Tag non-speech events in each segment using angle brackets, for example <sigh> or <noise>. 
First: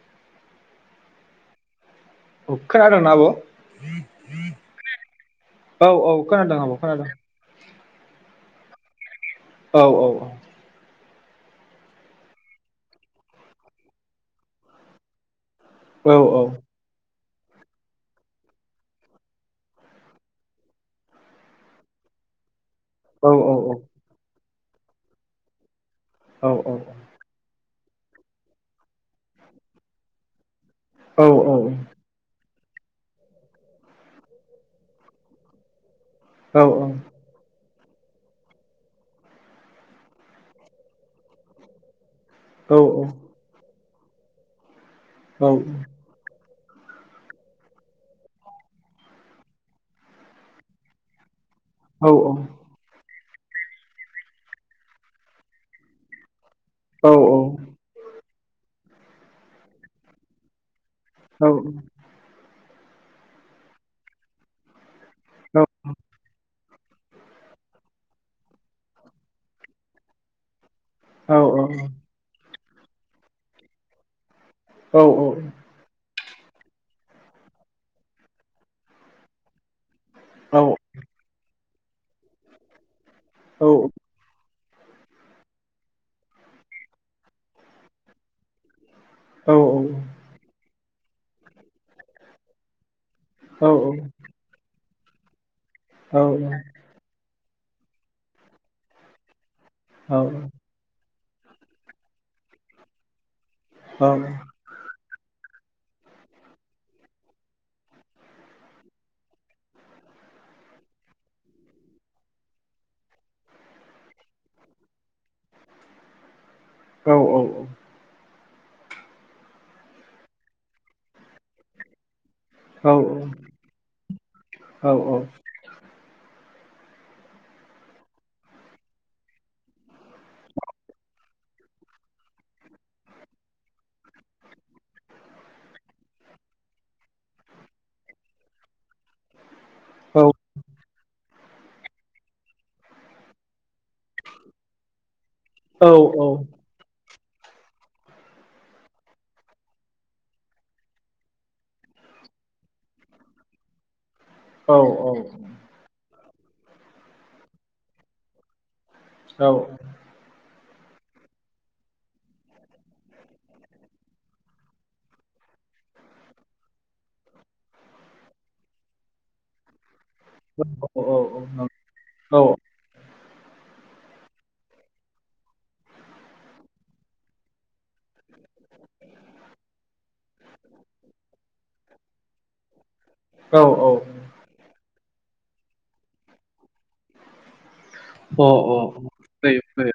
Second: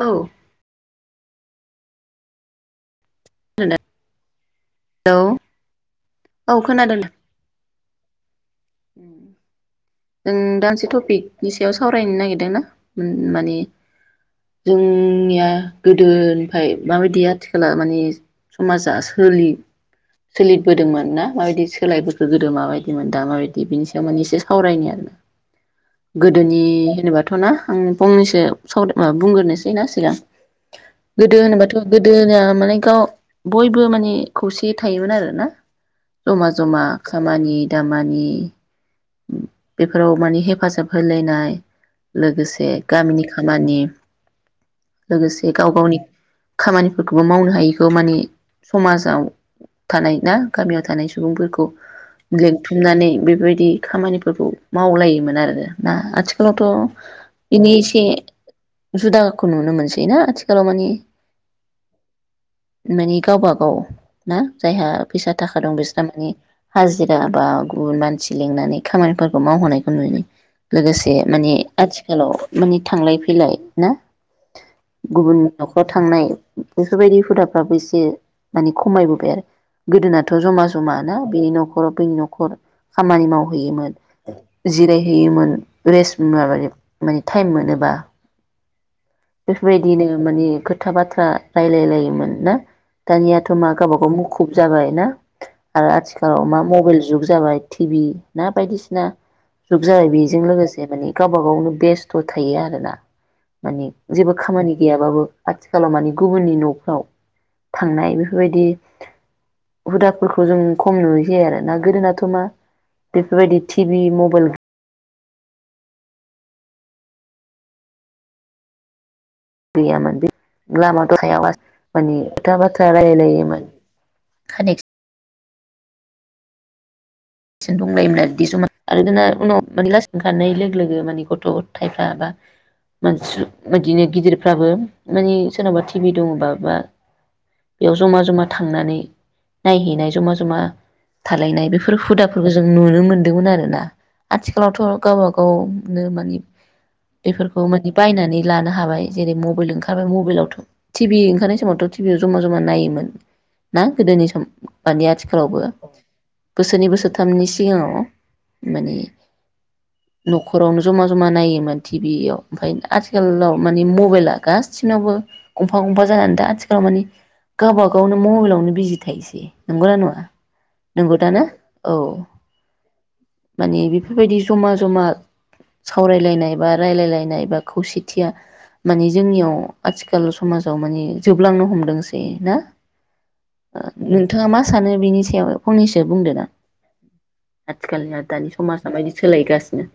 औ खोनादों ना आब' न <unintelligible> <inaudible> हेलौ औ औ खोनादों आब' खोनादों उम औ औ जों दा मोनसे थपिक नि सायाव सावरायनो नागिरदोंना उम माने जोंनिया औ गोदोनिफ्राय माबायदिया आथिखला माने समाजा सोलि-सोलिबोदोंमोन ना माबायदि सोलायबोखो गोदो माबाय दिमोन दा औ माबायदि बिनि सायाव माने इसे सावरायनो <inaudible> औ गोदोनि होनोबाथ' ना आं फंनैसो बुंग्रोनोसैना सिगां औ गोदो होनोबाथ' गोदो होना माने गाव बयबो माने खौसेयै थायोमोन आरो ना जमा औ जमा खामानि दामानि बेफोराव मानि हेफाजाब होलायनाय लोगोसे गामिनि खामानि लोगोसे गाव गावनि खामानिफोरखौबो मावनो हायिखौ माने समाजाव थानाय ना गामियाव थानाय सुबुंफोरखौ लिंथुमनानै बेब बेबायदि खामानिफोरखौ मावलायोमोन आरोना आथि जोंनाथ' बिनि एसे जुदाखौ नुनो मोनसैना आथिखालाव माने औ अ मानि गावबा गाव ना जायहा फैसा थाखा दं बिस्रा माने हाजिरा बा गुबुन मानसि लिंनानै खामानिफोरख खौ मावहोनायखौ नुयो। लोगोसे माने आथिखालाव माने थांलाय फैलाय ना? औ गुबुननि न'खराव थांनाय बेफोर बायदि हुदाफ्राबो एसे माने खमायबोबाय आरो गोदोनाथ' औ ज'मा अ ज'मा ना बेनि न'ख खर' बै न'खर खामानि अ मावहैयोमोन। जिरायहैयोमोन रेस्ट माबायो माने टाइम मोनोबा। बेफोर बायदिनो माने खोथ था बाथ्रा रायलायलायोमोन ना? दानियाथ' मा गावबा गाव मुखुब जाबायना? आरो आथिखालाव मा मबेल जुग जाबाय। टिभि ना बायदिसिना। जुग जाबाय बेजों लोगोसे माने गावबा गावनो बेस्थ' थायो आरोना माने जेबो खामानि गैयाबाबो आथिखालाव माने गुबुननि न'फ्राव थांनाय बेफोर बायदि हुदाफोरखौ जों खम नुहैसै आरोना गोदोनाथ' मा बेफोर बायदि थि टिभि, मबेल औ औ अ गैयामोन बे लामा दथायाव मास माने था बाथ्रा रायलायलायोमोन खानाय सो दंलायोमोन आरो बिदि जमा आरो जोंना उनाव माने लासै खानाय लोगो लोगो माने गथ' गथायफ्रा बा मानस सु बिदिनो गिदिरफ्राबो माने सोरनावबा टिभि दङबा बा बेयाव जमा जमा थांनानै नायहैनाय जमा जमा। थालायनाय बेफोर हुदा जों नुनो मोनदोंमोन आरोना आथिखालावथ' गाव गाव औ बिदिनो माने। बेफोरखौ मानि बायनानै लानो हाबाय जेरै मबेल ओंखारबाय मबेलावथ' टिभि ओंखारनाय समावथ' टिभियाव जमा जमा नायोमोन ना गोदोनि स औ औ बोसोरनि बोसोर थामनि सिगांङाव माने औ न'खरावनो जमा जमा नायोमोन टिभियाव ओमफ्राय आथिखालाव माने मबाइला गासिनावबो गंफा गंफा जानानै दा आथिखालाव माने गावबा गावनो मबाइलावनो बिजि थायोसै नंगौना नंङा <inaudible> औ माने बेफोरबायदि जमा जमा सावरायलायनाय बा रायलायलायनाय बा खौसे थिया माने जोंनियाव आथिखाल समाजाव माने जोबलांनो हमदोंसै ना ओ नोंथाङा मा सानो बिनि सायाव फंनैसो बुंदोना <unintelligible> अह समाजा अह <unintelligible> माबायदि सोलायगासिनो थ'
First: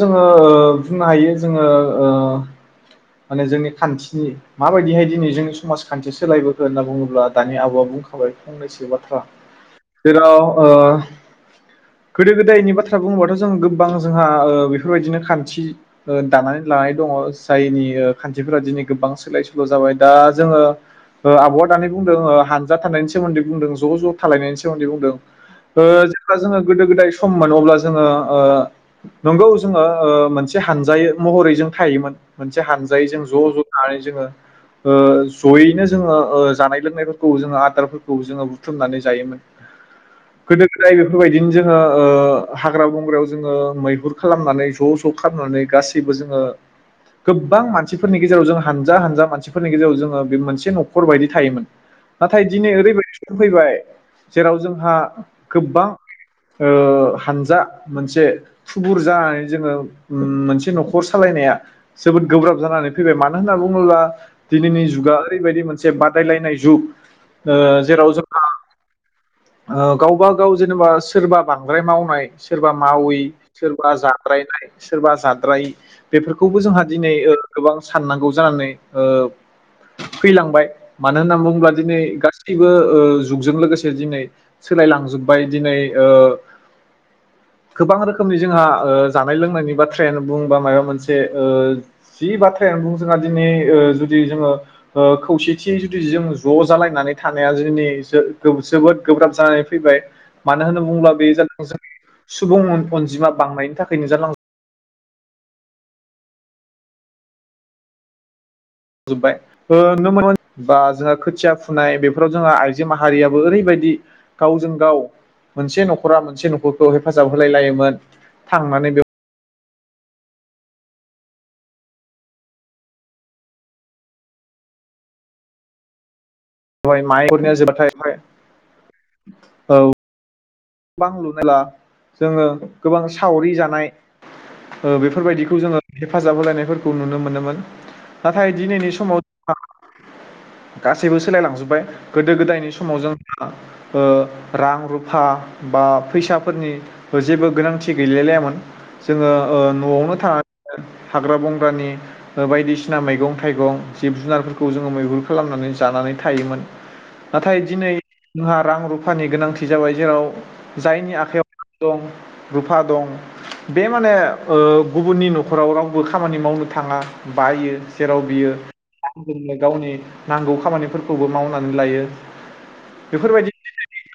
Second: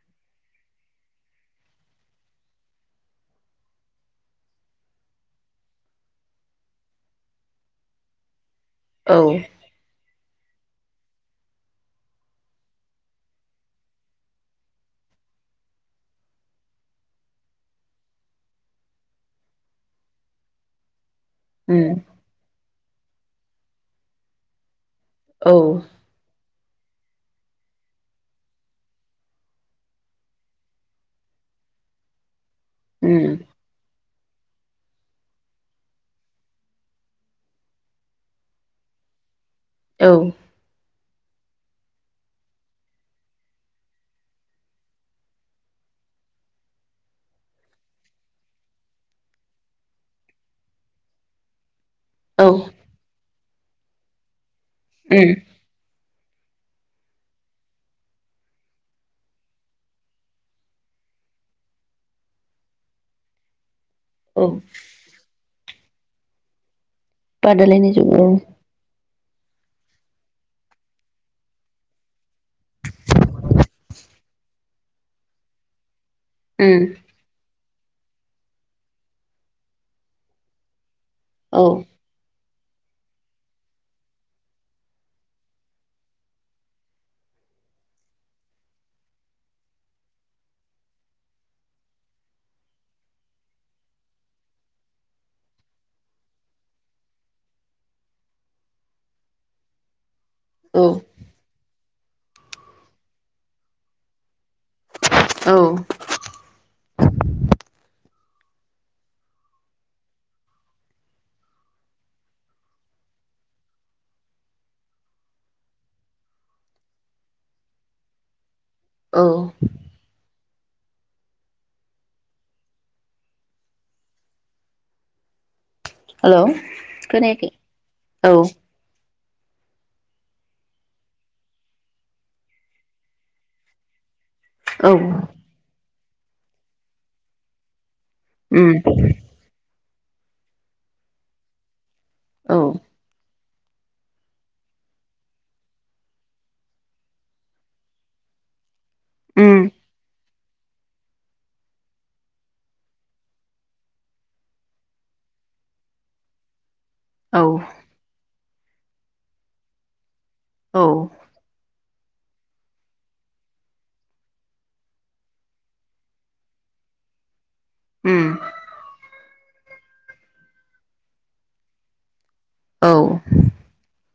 जोंङो ओ बुंनो हायो जोंङो ओ माने जोंनि खान्थिनि माबायदिहाय दिनै जोंनि समाज खान्थि सोलायबोखो होनना बुंङोब्ला दानि आब'आ बुंखाबाय फंनैसो बाथ्रा औ जेराव ओ गोदो गोदायनि बाथ्रा बुङोबाथ जों गोब्बां जोंहा ओ बेफोरबायदिनो खान्थि ओ दानानै लानाय दनङ जायनि ओ खान्थिफोरा दिनै गोबां सोलाय सोल' जाबाय दा जोंङो ओ आबआ उम दानि बुंदों ओ हान दा थानायनि सोमोन्दै बुंदों ज ज थालायनायनि सोमोन्दै बुं औ ओ जेब्ला जोंङो गोदो गोदाय सममोन अब्ला जोंङो ओ नंगौ जोंङो ओ मोनसे हानजायै महरै जों थायोमोन मोनस से हान्जायै जों ज उम ज जोंङो ओ जयैनो जोंङो ओ जानाय लोंनायफोरखौ जोंङो आदारफोरखौ जोंङो बुथुमनानै जायोमोन औ गोदो गोदायो बेफोरबायदिनो जोंङो ओ हाग्रा बंग्रायाव जोंङो मैहुर खालामनानै ज ज खालामनानै गासैबो जोंङो गोब्बां मानसिफोरनि गेजेराव जोंङो हानजा हानजा मानसिफोरनि गेजेराव जोंङो बे मोनसे नखर बायदि थायोमोन नाथाय औ दिनै ओरैबायस फैबाय जेराव जों हा उम गोब्बां ओ हानजा मोनसे थुबुर जानानै जोंङो उम मोनसे न'खर सालायनाया जोबोद गोब्राब जानानै फैबाय मानो होनना बुंङोब्ला औ दिनैनि जुगा ओरैबायदि मोन जे बादायलायनाय जुग ओ बादायलायनाय जेराव जुग औ। जोंहा ओ गावबा गाव जेनेबा सोरबा बांद्राय मावनाय सोरबा मावि सोरबा जाद्रायनाय सोरबा जाद्रायि बेफोरखौबो उम जोंहा दिनै ओ गोबां साननांगौ जानानै ओ फैलांबाय। मानो होनना औ बुङोब्ला दिनै गास सैबो ओ जुगजों लोगोसे दिनै सोलायलांजोबबाय दिनै ओ गोबां रोखोमनि जोंहा ओ जानाय लोंनायनि बाथ्रायानो बुं बा मायबा मोनसे ओ जि बाथ्रायानो बुं जोंहा दिनै ओ जुदि जोङो ओ खौसेथियै जुदि जों ज' जालायनानै थानाया जोंनि जो-जोबोद गोब्राब जानानै फैबाय। मानो होनना औ बुङोब्ला बे <unintelligible> सुबुं अनजिमा बांनायनि थाखायनो जालां औ। जोबबाय नुनो <unintelligible> बा जोंहा खोथिया फुनाय बेफोराव जोंहा आइजो माहारियाबो ओरैबायदि गावजों गाव मोनसे न'खरा मोनसे न'खरखौ हेफाजाब होलाय लायोमोन। थांनानै बेयाव औ हेलौ बेहाय माइ खोनायाखै हरनाया जोबबाथाय औ <unintelligible> औ। गोबां लुनोब्ला जोङो गोबां सावरि जानाय ओ औ बेफोरबायदिखौ जोङो हेफाजाब होलायनायफोरखौ नुनो मोनोमोन। नाथाय उम दिनैनि समाव गासैबो सोलायलांजोबबाय। गोदो औ गोदायनि समाव जों ओ रां रुफा बा फैसाफोरनि जेबो गोनांथि गैलाय लायामोन जोङो ओ उम न'आवनो थानानै हाग्रा बंग्रानि ओ बायदिसिना मैगं थाइगं जिब जुनारफोरखौ जोङो मैहुर खालामनानै जानानै थायोमोन। औ नाथाय दिनै जोंहा रां रुफानि गोनांथि जाबाय जेराव औ जायनि आख दं रुफा दं बे माने ओ गुबुननि न'खराव रावबो खामानि मावनो थाङा। बायो जेराव उम बियो गावनि नांगौ खामानिफोरखौबो मावनानै लायो। औ बेफोरबायदि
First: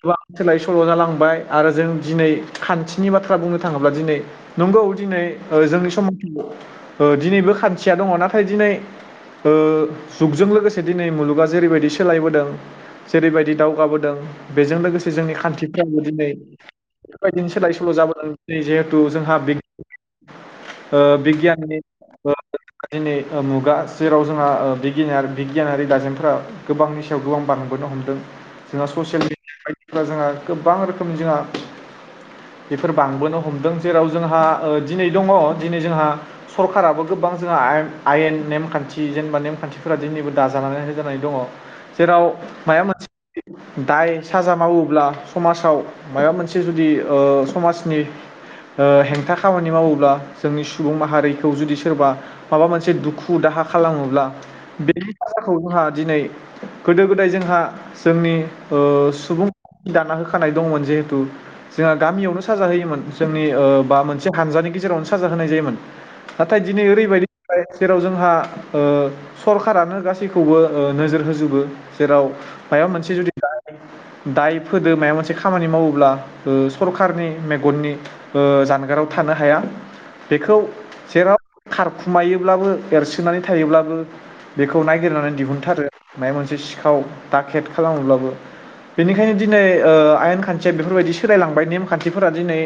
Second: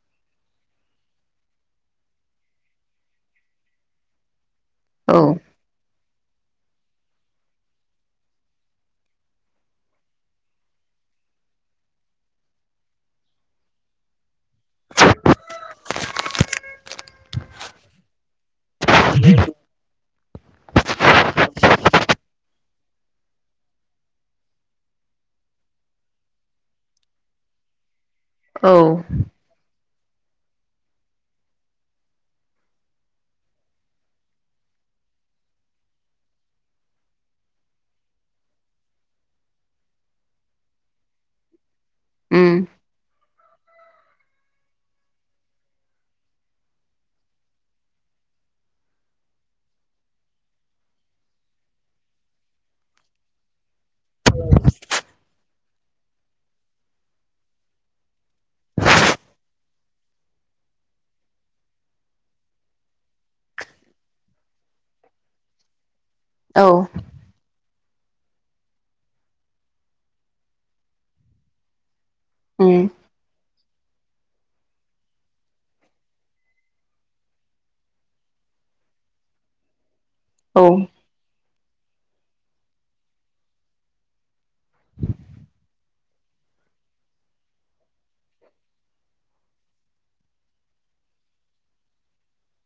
एबा सोलाय सोल' जालां बाय आरो जों दिनै खान्थिनि बाथ्रा बुंनो थाङोब्ला दिनै नंगौ दिनै औ ओ जोंनि समा ओ दिनैबो खान्थिया दङ'। नाथाय दिनै ओ जुगजों लोगोसे दिनै मुलुगा जेरैबायदि सोलायबोदों जेरैबायदि दावगाबोदों बेजों लोगोसे जोंनि खान्थि दिनै बेबायदिनो सोलाय सोल' जाबोदों। दिनै जिहेथु जोंहा ओ बिगियाननि ओ दिनै मुगा जेराव जोंहा ओ बिगिनियार बिगियानारि दाजेमफोरा गोबांनि सायाव गोबां बांबोनो हमदों। औ गोजा गोबां रोखोम जोंहा बेफोर बांबोनो हमदों जेराव जोंहा ओ दिनै दङ दिनै जोंहा सरखाराराबो गोबां जोंहा आयेन नेमखान्थि जेनेबा नेमखान्थिफोरा दिनैबो दाजानानै होजानाय दङ जेराव उम माया मोनसे दाय साजा मावोब्ला समाजाव माबा मोनसे जुदि समाजनि हेंथा खामानि मावोब्ला जोंनि सुबुं माहारिखौ जुदि सोरबा माबा मोनसे दुखु दाहा खालामोब्ला बेनि थाखाय जोंहा दिनै गोदो गोदाय जोंहा जोंनि सुबुं दाना होखानाय दंमोन जिहेथु जोंहा गामियावनो साजा होयोमोन जोंनि बा मोनसे हानजानि गेजेरावनो साजा होनाय जायोमोन नाथाय औ दिनै ओरैबायदि जेराव जोंहा सरखारानो गासैखौबो नोजोर होजोबो जेराव उम औ उम मायब मोनसे जुदि दाय फोदो मायबा मोनसे खामानि मावोब्ला सरखारनि मेगननि जानगाराव थानो हाया बेखौ जेराव खारखुमायोब्लाबो एरसोनानै थायोब्लाबो बेखौ नायगिरनानै दिहुनथारो मायबा मोनसे सिखाव दाखेद खालामोब्लाबो बेनिखायनो दिनै आयेन खान्थिया बेफोरबायदि सोलायलांबाय नेम खान्थिफोरा दिनै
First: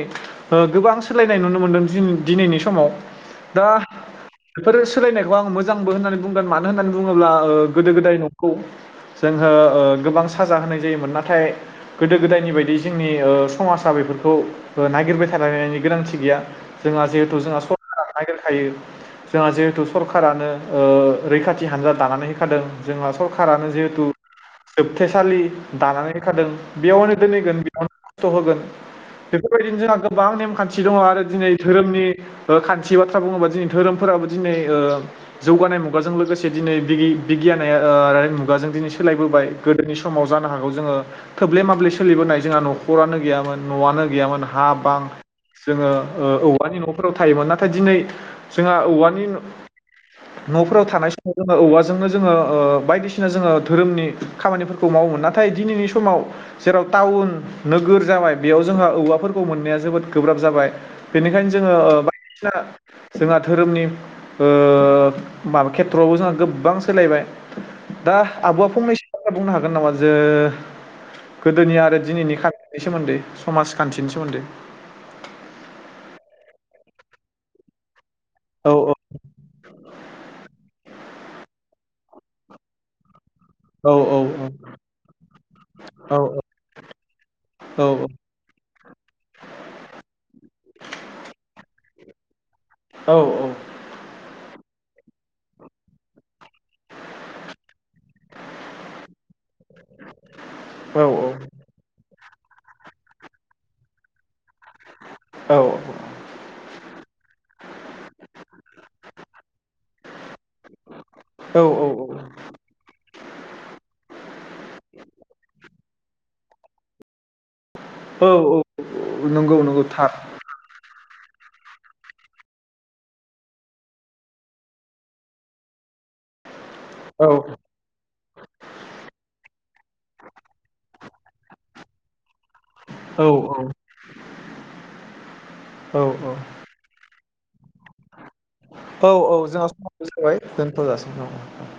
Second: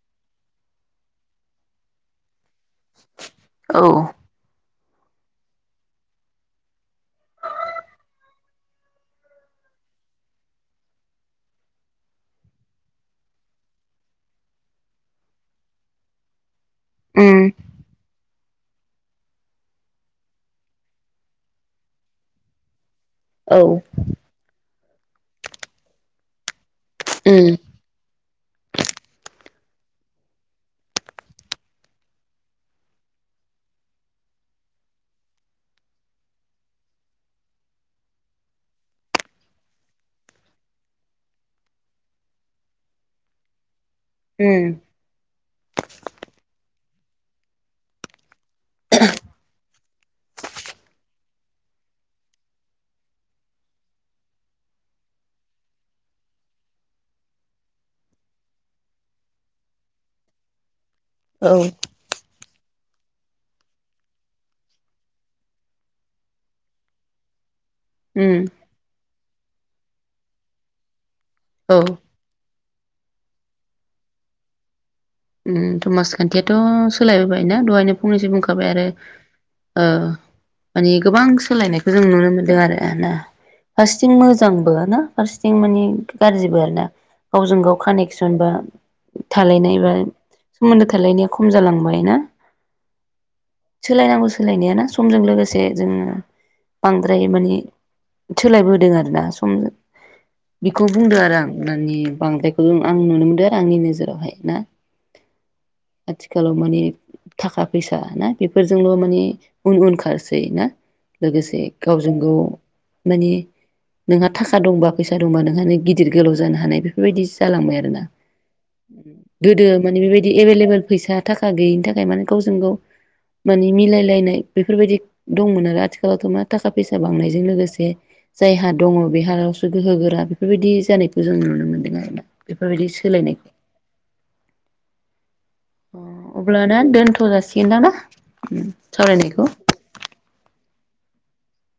गोबां सोलायनाय नुनो मोनदों दिनैनि सम समाव दा औ उम बेफोर सोलायनायखौ आं मोजांबो होननानै बुंगोन मानो होननानै बुंङोब्ला गोदो गोदाय नंखौ जोंङो गोबां साजा होनाय जायोमोन नाथाय गोदो गोदायनि बायदि जोंनि समाजा बेफोरखौ नागिरबाय थालायनायनि गोनांथि गैया जोंहा जिहेथु जोंहा सरखारा नागिरो खायो जोंहा जिहेथु सरखारानो रैखाथि हान्जा दानानै होखादों जोंहा सरखारानो जिहेथु जोबथेसालि दानानै दोनखादों बेयावनो दोनैगोन उम बिथां खस्थ होगोन बेफोरबायदिनो जोंहा गोबां नेमखान्थि दंङ आरो दिनै धोरोमनि खान्थि बाथ्रा बुंङोबा दिनै धोरोमफोराबो दिनै जौगानाय मुगाजों लोगोसे दिनै बिगियानारि मुगाजों दिनै सोलायबोबाय गोदोनि समाव जानो हागौ जोंङो थोब्ले माब्ले सोलिबोनाय जोंहा नखरानो गैयामोन नआनो गैयामोन हा बां जोङो औवानि न फोराव थायोमोन नाथाय दिनै जोंहा औवानि नफोराव थानाय समाव जोंङो औवाजोंनो जोंङो बायदिसिना जोंङो धोरोमनि खामानिफोरखौ मावोमोन नाथाय दिनैनि समाव जेराव टाउन नोगोर जाबाय बेयाव जोंहा औवाफोरखौ मोननाया जोबोद गोब्राब जाबाय बेनिखायनो औ जोङो बायदिसिना जोंहा धोरोमनि ओ माबा खेथ्रआवबो जोंहा गोबां सोलायबाय दा उम आबआ फंनैसो बुंनो हागोन नामा जे गोदोनि औ आरो दिनैनि <unintelligible> नि सोमोन्दै समाजखान्थिनि सोमोन्दै उम समाजखान्थियाथ सोलायबोबायना दहायनो फंनैसो बुंखाबाय औ आरो ओ माने गोबां सोलायनायखौ जों नुनो मोनदों आरो ना। औ फारसेथिं औ मोजांबो ना फारसेथिं माने गाज्रिबो आरो ना गावजों गाव औ कानेकसन बो। थालायनाय बा सोमोन्दो थालायनाया खम जालांबाय ना? औ सोलायनांगौस सोलायनायाना समजों लोगोसे जोङो बांद्राय माने सोलायबोदों आरो ना समजों बेखौ औ बुंदो आरो आं माने। बांद्रायखौल' आं नुनो मोनदों आरो आंनि नोजोरावहाय ना। औ आथिखालाव माने थाखा फैसा ना बेफोरजोंल' माने उन - उन खारसै ना लोगोसे औ औ गावजों औ गाव माने नोंहा थाखा दंबा फैसा दंबा नोंहा गि गिदिर गोलाव जानो हानाय बेफोरबायदिस जालांबाय आरो ना? औ नंगौ गोदो नंगौ माने थार बेबायदि एभेलेबेल फैसा थाखा गैयिनि थाखाय माने गावजों गाव माने मिलायलायनाय बेफोरबायदि दंमोन आरो आथि एबारथ' मा थाखा फैसा औ बांनायजों लोगोसे जायहा दङ बेहाल'सो गोहो गोरा बेफोरबायदि जानाय जों नुनो मोनदों आरो ना। बेफोरबायदि औ सोलायनाय। अ औ अब्ला दा दोन थ' जासिगोन दां ना? औ - औ सावरायनायखौ जोंहा सम जाबाय दोन थ' जासिगोन नामा?